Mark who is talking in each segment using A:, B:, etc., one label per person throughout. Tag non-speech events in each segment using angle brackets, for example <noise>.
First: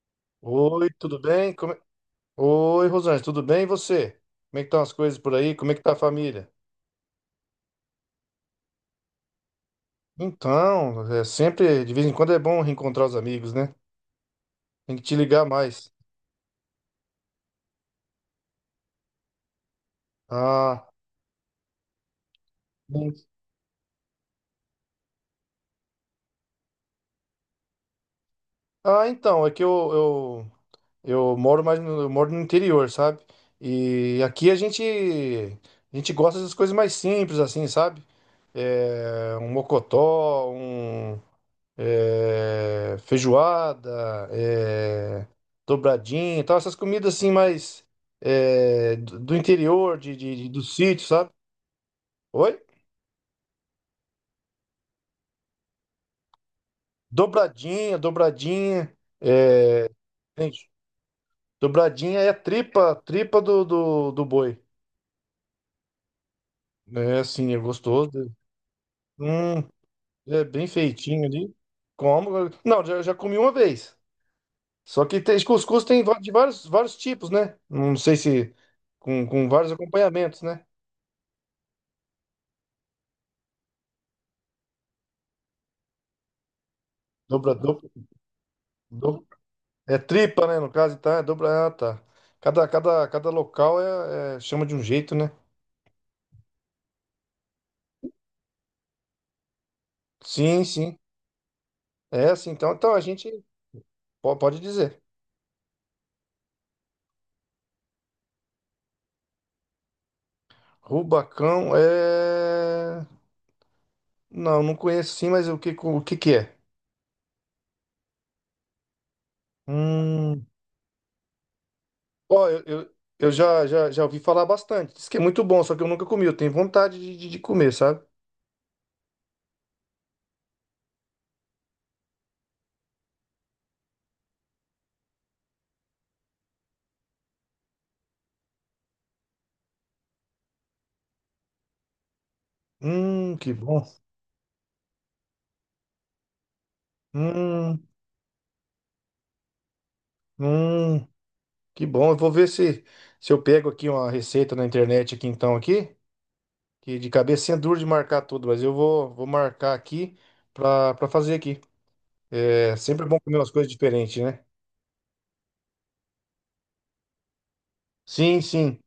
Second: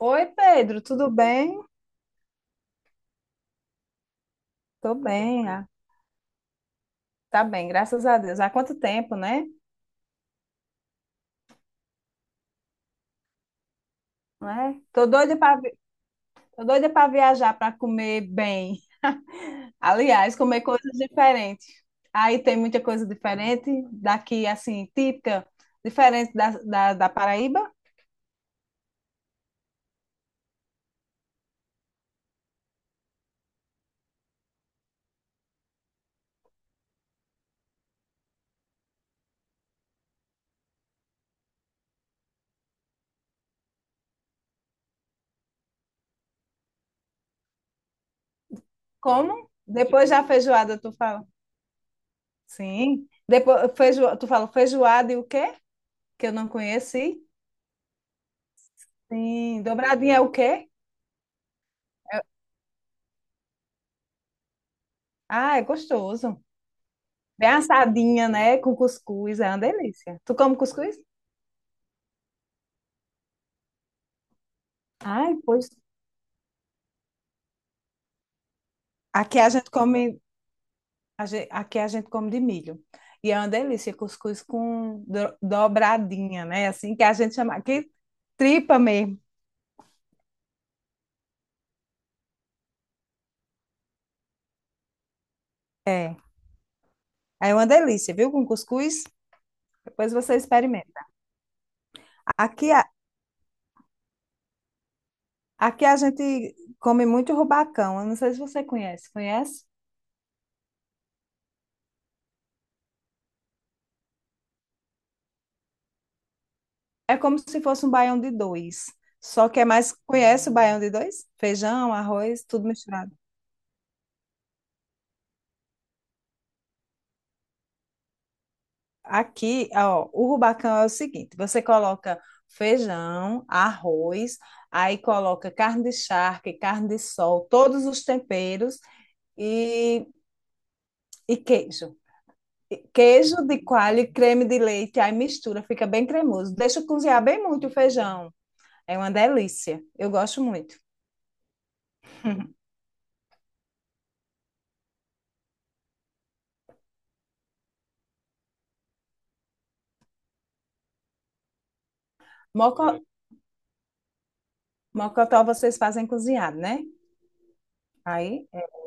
A: Oi, Pedro,
B: Oi,
A: tudo
B: tudo bem?
A: bem?
B: Oi, Rosângela, tudo bem? E você? Como é que estão
A: Tô
B: as coisas por
A: bem,
B: aí? Como é que tá a família?
A: tá bem, graças a Deus. Há quanto tempo, né?
B: Então, é sempre, de vez em quando é bom reencontrar os amigos, né?
A: Não é?
B: Tem que te ligar mais.
A: Tô doida para viajar, para comer bem. Aliás, comer
B: Ah,
A: coisas diferentes. Aí tem muita coisa
B: bem-
A: diferente daqui, assim, típica, diferente da Paraíba.
B: então, é que eu moro mais no, eu moro no interior, sabe? E aqui a gente gosta das coisas mais simples, assim, sabe? É, um mocotó, feijoada, é, dobradinha e tal, essas comidas assim mais, do
A: Como?
B: interior,
A: Depois da
B: do
A: feijoada, tu
B: sítio,
A: fala.
B: sabe? Oi?
A: Sim. Tu fala feijoada e o quê? Que eu não conheci.
B: Dobradinha,
A: Sim.
B: é,
A: Dobradinha é o quê?
B: gente, dobradinha é a tripa, tripa do boi.
A: Ah, é gostoso.
B: É
A: Bem
B: assim, é
A: assadinha,
B: gostoso.
A: né? Com cuscuz, é uma
B: Hum,
A: delícia. Tu
B: é
A: come
B: bem
A: cuscuz?
B: feitinho ali. Como? Não, já comi uma vez. Só que
A: Ai,
B: tem,
A: pois.
B: cuscuz tem de vários, vários tipos, né? Não sei se com,
A: Aqui
B: com
A: a gente
B: vários
A: come,
B: acompanhamentos, né?
A: Aqui a gente come de milho. E é uma delícia, cuscuz com dobradinha, né? Assim que a gente
B: Dobra,
A: chama
B: dobra,
A: aqui, tripa mesmo.
B: dobra. É tripa, né? No caso, então é dobra. Ah, tá. Cada local chama de um jeito, né?
A: É. É uma delícia, viu? Com cuscuz, depois você
B: Sim, sim.
A: experimenta.
B: É assim,
A: Aqui,
B: então,
A: a-
B: então a gente pode dizer.
A: Aqui a gente come muito rubacão. Eu não sei se você conhece. Conhece?
B: Rubacão é. Não, não conheço sim, mas o que que é?
A: É como se fosse um baião de dois. Só que é mais.
B: Hum.
A: Conhece o baião de dois? Feijão, arroz,
B: Ó,
A: tudo misturado.
B: eu já ouvi falar bastante. Diz que é muito bom, só que eu nunca comi. Eu tenho vontade de comer, sabe?
A: Aqui, ó, o rubacão é o seguinte: você coloca feijão, arroz, aí coloca carne de charque, carne de sol, todos os temperos e, e queijo. E queijo
B: Que
A: de
B: bom.
A: coalho e creme de leite, aí mistura, fica bem cremoso. Deixa cozinhar bem muito o
B: Hum,
A: feijão. É uma delícia. Eu gosto muito.
B: hum, que bom. Eu vou ver se, se eu pego aqui uma receita na internet aqui então aqui. Que de cabecinha é duro de marcar tudo, mas eu vou marcar aqui pra fazer aqui. É
A: Moco,
B: sempre bom comer umas coisas diferentes, né?
A: mocotó vocês fazem cozinhado, né?
B: Sim,
A: Aí, é,
B: sim.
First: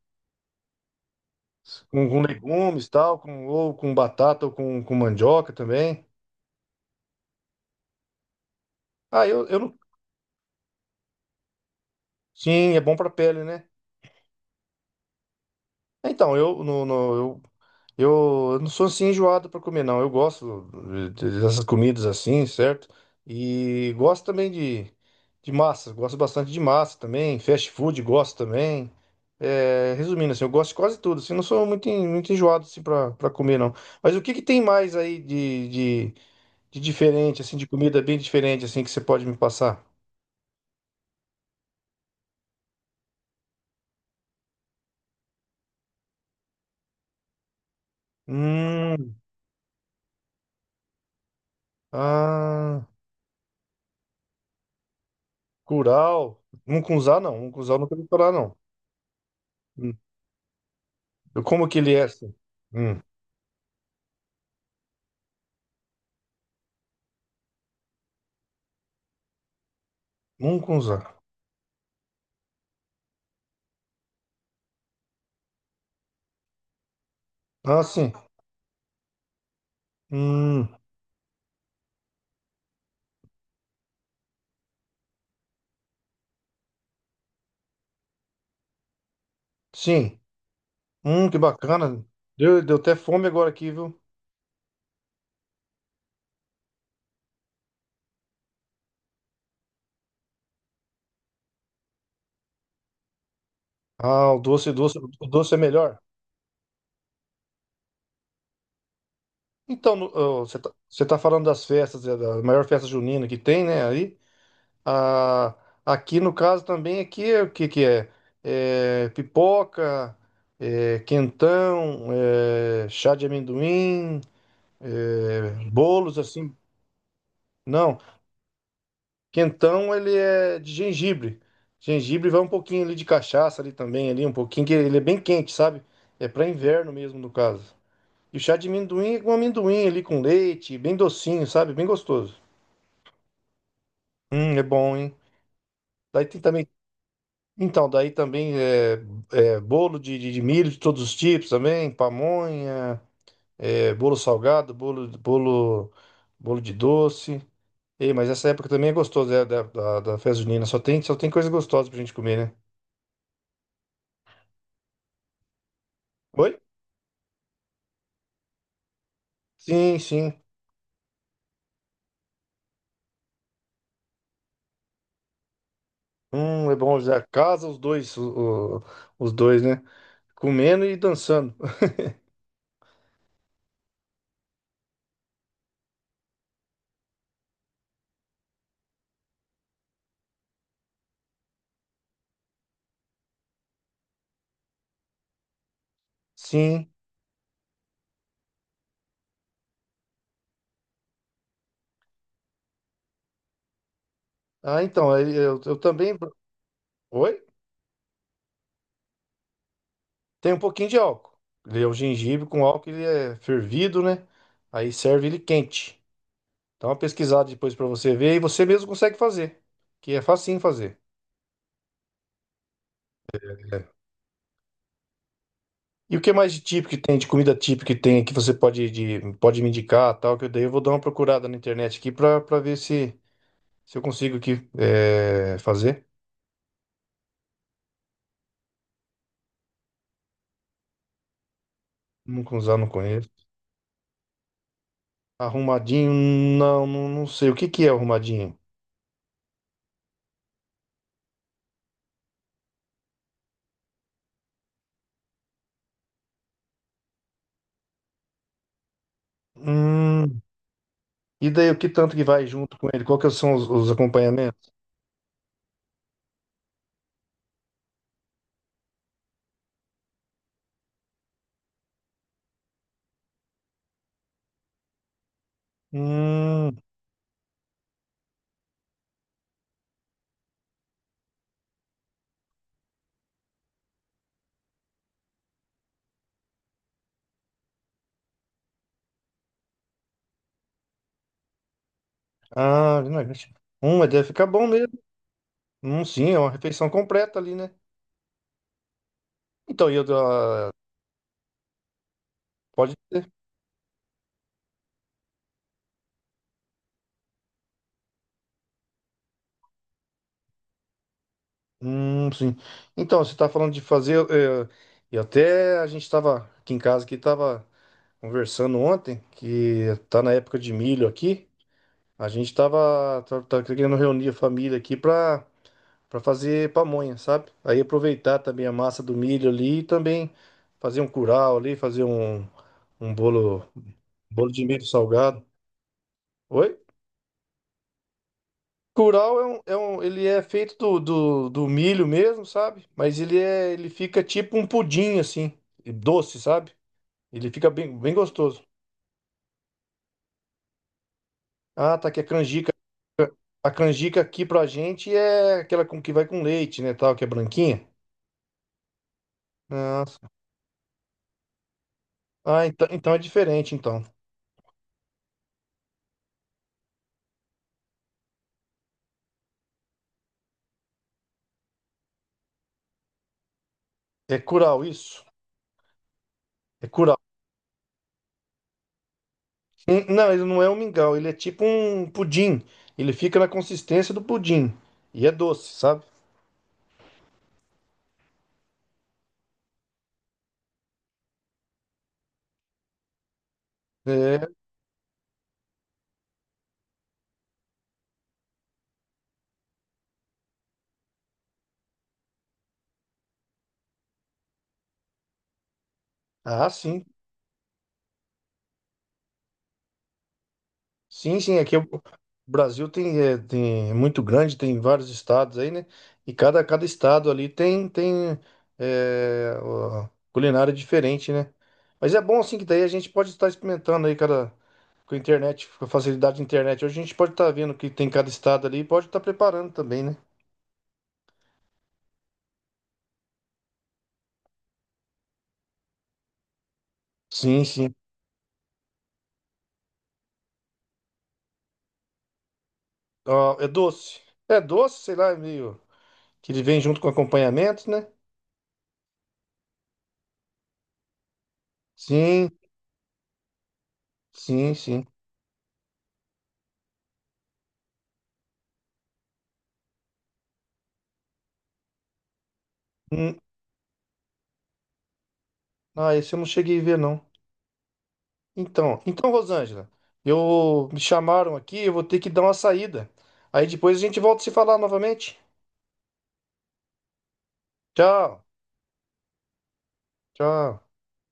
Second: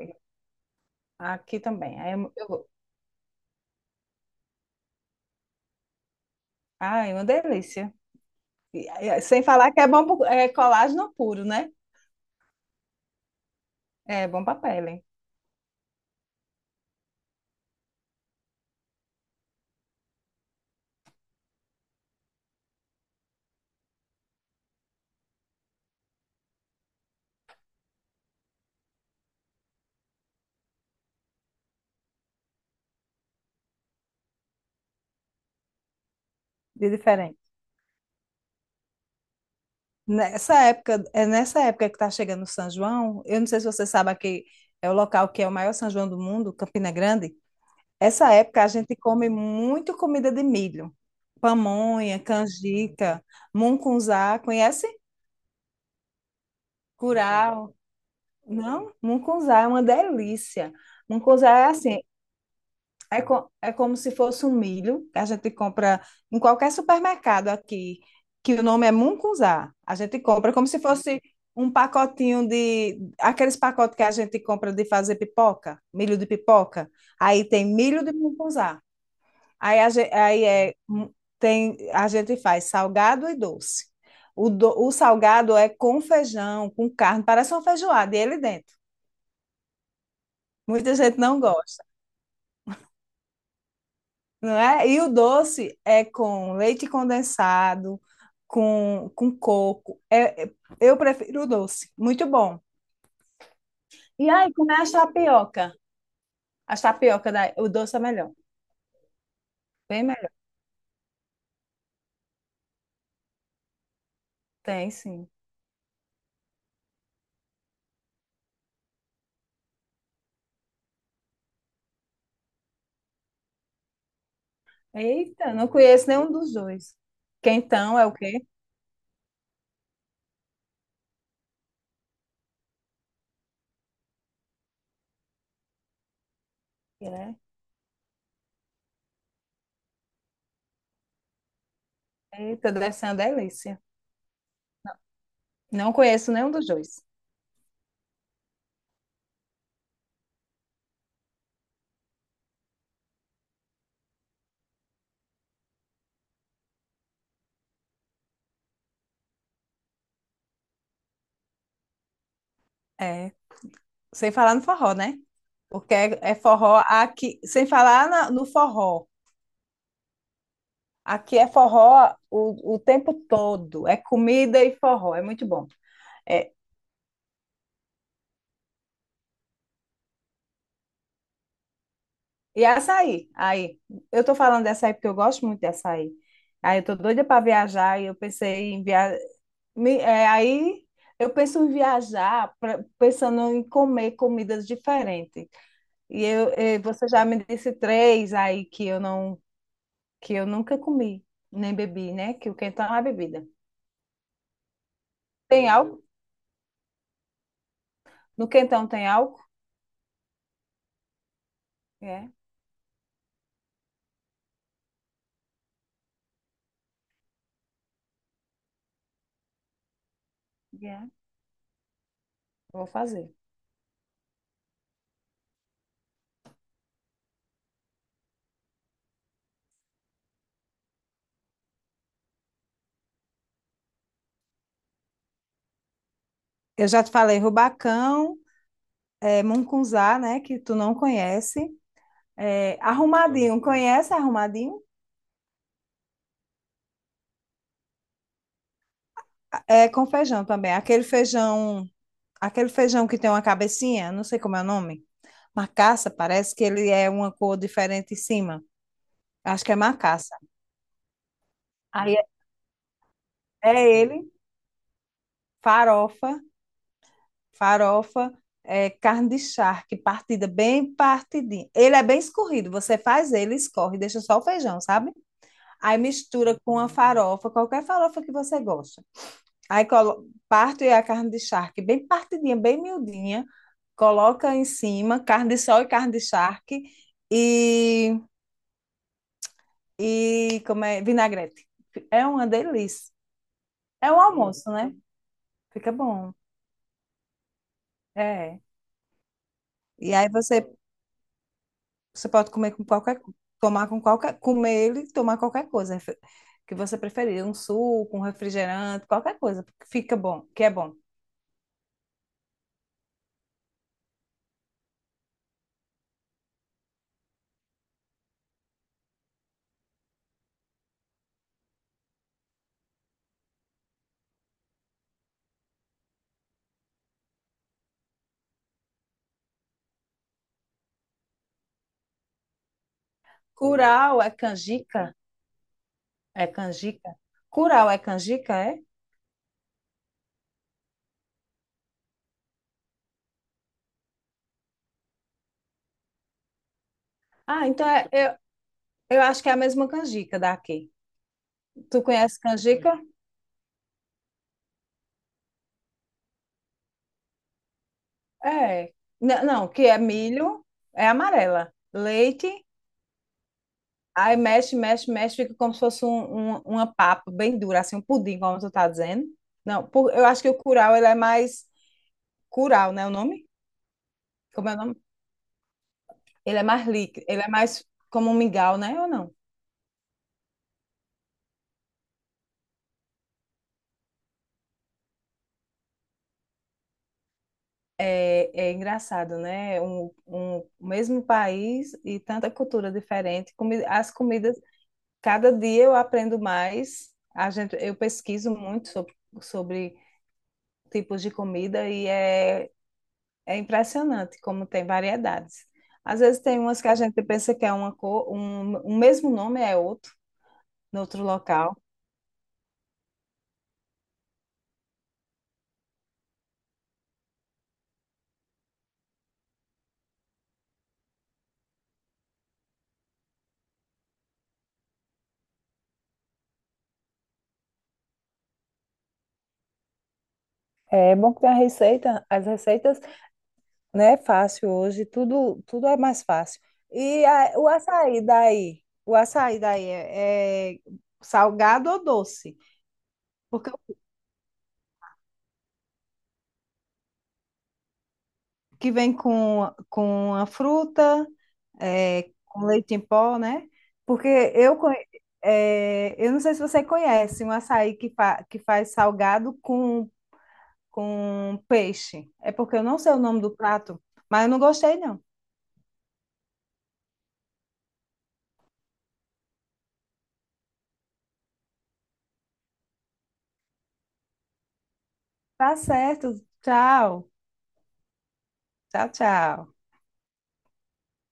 A: aqui também.
B: Com legumes, tal, com, ou com batata, ou com mandioca também.
A: Ai, uma delícia.
B: Ah,
A: Sem
B: eu
A: falar
B: não.
A: que é bom, é colágeno puro, né?
B: Sim, é bom pra pele, né?
A: É, bom papel, hein?
B: Então, eu, no, no- eu eu não sou assim enjoado para comer, não. Eu gosto dessas comidas assim, certo? E gosto também de massa. Gosto bastante de massa também. Fast food, gosto também. É, resumindo, assim, eu gosto de quase tudo. Assim, não sou muito, muito enjoado assim, para comer, não. Mas o que que tem mais aí de
A: De diferente.
B: diferente, assim, de comida bem diferente, assim, que você pode me passar?
A: Nessa época, é nessa época que está chegando o São João, eu não sei se você sabe aqui, é o local que é o maior São João do mundo, Campina Grande. Essa época a gente
B: Hum,
A: come muito comida de milho. Pamonha,
B: ah,
A: canjica, mungunzá, conhece?
B: curau. Mungunzá, não. Mungunzá
A: Curau.
B: eu nunca vi falar, não.
A: Não? Mungunzá é uma
B: Hum,
A: delícia. Mungunzá é
B: como que ele
A: assim,
B: é, assim? Hum.
A: é, é como se fosse um milho que a gente compra em qualquer supermercado aqui, que o nome é mungunzá. A gente compra como se
B: Mungunzá.
A: fosse um pacotinho de Aqueles pacotes que a gente compra de fazer pipoca, milho de pipoca. Aí tem
B: Ah,
A: milho
B: sim.
A: de mungunzá. Aí, a gente, aí
B: Hum,
A: é, mu- Tem, a gente faz salgado e doce. O salgado é com feijão, com carne, parece uma feijoada, e ele dentro.
B: sim.
A: Muita gente
B: Que
A: não gosta.
B: bacana. Deu, deu até fome agora aqui, viu?
A: Não é? E o doce é com leite condensado, com coco. É, eu prefiro o doce, muito bom. E
B: Ah, o
A: aí,
B: doce,
A: como é as
B: doce, o doce é
A: tapioca?
B: melhor.
A: O doce é melhor,
B: Então,
A: bem melhor.
B: ó, você tá falando das festas, é, da maior festa junina que tem, né? Aí,
A: Tem, sim.
B: ah, aqui no caso também, aqui é o que que é? É pipoca, é quentão, é chá de amendoim, é
A: Eita, não conheço
B: bolos
A: nenhum dos
B: assim.
A: dois. Quentão
B: Não.
A: é o quê?
B: Quentão, ele é de gengibre. Gengibre vai um pouquinho ali de cachaça ali também, ali um pouquinho, que ele é bem quente, sabe? É para inverno mesmo, no
A: É.
B: caso. E o chá de amendoim é com amendoim ali com leite, bem docinho, sabe? Bem gostoso.
A: Eita, deve ser uma delícia.
B: É bom, hein?
A: Não
B: Daí
A: conheço
B: tem
A: nenhum dos
B: também.
A: dois.
B: Então, daí também é, é bolo de milho de todos os tipos também, pamonha, é, bolo salgado, bolo de doce. Ei, mas essa época também é gostosa, é, da festa junina. Só tem coisa gostosa pra gente comer, né?
A: É, sem falar no forró, né? Porque é, é
B: Oi?
A: forró aqui, sem falar no forró.
B: Sim, sim.
A: Aqui é forró o tempo todo. É comida e forró. É muito bom. É,
B: É bom já. Casa os dois, os dois, né? Comendo e dançando. <laughs>
A: e açaí. Aí, eu tô falando de açaí porque eu gosto muito de açaí. Aí eu tô doida para viajar e eu pensei em viajar. Aí eu penso em viajar pensando em comer comidas diferentes. E eu, eh,
B: Sim.
A: você já me disse três aí que eu nunca comi, nem bebi, né? Que o quentão é a bebida.
B: Ah, então, aí
A: Tem
B: eu
A: álcool?
B: também. Oi?
A: No quentão tem álcool?
B: Tem um pouquinho de álcool. Ele é o
A: É,
B: gengibre com álcool, ele é fervido, né? Aí serve ele quente. Dá uma pesquisada depois pra você ver e você mesmo consegue fazer. Que é facinho fazer.
A: é. Vou fazer.
B: É. E o que mais de típico que tem, de comida típica que tem, que você pode, de, pode me indicar, tal, que eu daí eu vou dar uma procurada na internet aqui pra, pra ver se, se eu consigo aqui, é, fazer.
A: Eu já te falei rubacão, é, mungunzá, né, que tu não conhece.
B: Nunca
A: É,
B: usar, não conheço.
A: arrumadinho, conhece arrumadinho?
B: Arrumadinho, não, não, não sei. O que que é arrumadinho?
A: É com feijão também. Aquele feijão que tem uma cabecinha, não sei como é o nome. Macaça, parece que ele é uma cor diferente em cima. Acho que é macaça.
B: Hum, e daí o que tanto
A: Aí
B: que
A: é
B: vai junto com ele? Qual que são os
A: é ele,
B: acompanhamentos?
A: farofa, farofa, é, carne de charque, partida bem partidinha. Ele é bem escorrido, você faz ele, escorre, deixa só o feijão, sabe? Aí mistura
B: Hum,
A: com a farofa, qualquer farofa que você gosta. Parto e a carne de charque bem partidinha, bem miudinha, coloca em cima carne de sol e carne de charque e, e como é, vinagrete. É uma
B: ah,
A: delícia.
B: não, gente. Hum, mas
A: É um
B: deve ficar bom
A: almoço,
B: mesmo.
A: né? Fica
B: Sim,
A: bom.
B: é uma refeição completa ali, né?
A: É.
B: Então, e eu,
A: E aí você,
B: ah,
A: Você pode comer com
B: pode
A: qualquer,
B: ser.
A: tomar com qualquer, comer ele, e tomar qualquer coisa que você preferir, um suco, um refrigerante, qualquer coisa, porque fica bom, que é bom.
B: Sim. Então, você tá falando de fazer, eh, e até a gente tava aqui em casa, que tava conversando ontem, que tá na época de milho aqui. A gente tá querendo reunir a família aqui pra, pra fazer pamonha, sabe? Aí aproveitar também a massa do milho ali e também fazer um curau ali, fazer um, um bolo,
A: Curau é
B: bolo de milho
A: canjica?
B: salgado.
A: É
B: Oi?
A: canjica? Curau é canjica, é?
B: Curau é um, ele é feito do milho mesmo, sabe? Mas ele é, ele fica tipo um pudim assim, e doce, sabe? Ele
A: Ah,
B: fica
A: então
B: bem,
A: é-
B: bem
A: eu,
B: gostoso.
A: eu acho que é a mesma canjica daqui.
B: Ah,
A: Tu
B: tá que
A: conhece canjica?
B: a canjica aqui pra gente é aquela com que vai com leite, né, tal, que é branquinha.
A: É. Não, que é
B: Ah,
A: milho, é amarela. Leite,
B: ah, então, então é diferente, então.
A: aí mexe, mexe, mexe, fica como se fosse uma papa bem dura, assim, um pudim, como tu tá dizendo. Não, eu acho que o curau, ele é mais Curau, né, o nome?
B: É
A: Como é o
B: curau,
A: nome?
B: isso? É curau.
A: Ele é mais como um mingau, né, ou não?
B: Não, ele não é um mingau, ele é tipo um pudim. Ele fica na consistência do pudim. E é doce, sabe?
A: É, é engraçado, né? Um mesmo país e tanta cultura diferente. As
B: É.
A: comidas, cada dia eu aprendo mais. A gente, eu pesquiso muito sobre, sobre tipos de comida e é, é impressionante como tem variedades. Às vezes tem
B: Ah,
A: umas que a
B: sim.
A: gente pensa que é uma cor, um mesmo nome é outro, no outro
B: Sim, sim, aqui
A: local.
B: o Brasil tem é muito grande, tem vários estados aí, né? E cada, cada estado ali tem é, ó, culinária diferente, né? Mas é bom assim que daí a gente pode estar experimentando aí cada com a internet, com a facilidade da internet. Hoje a gente pode estar vendo o que tem cada estado ali e pode estar preparando também, né?
A: É bom que tem a receita, as receitas né? Fácil hoje, tudo, tudo é mais fácil.
B: Sim,
A: O
B: sim.
A: açaí daí? O açaí daí é, é salgado ou doce?
B: Ó, é
A: Porque o
B: doce. É doce, sei lá, é meio que ele vem junto com acompanhamento, né?
A: que vem com a fruta, é,
B: Sim,
A: com leite em pó, né? Porque
B: sim,
A: eu,
B: sim.
A: conhe- é, eu não sei se você conhece um açaí que faz salgado com peixe. É porque eu não sei o
B: Hum,
A: nome do prato, mas eu não gostei, não.
B: ah, esse eu não cheguei a ver, não. Então, então, Rosângela, eu me chamaram aqui, eu vou ter que dar uma saída. Aí depois a gente volta a se falar novamente.
A: Tá certo. Tchau.
B: Tchau,
A: Tchau, tchau.
B: tchau.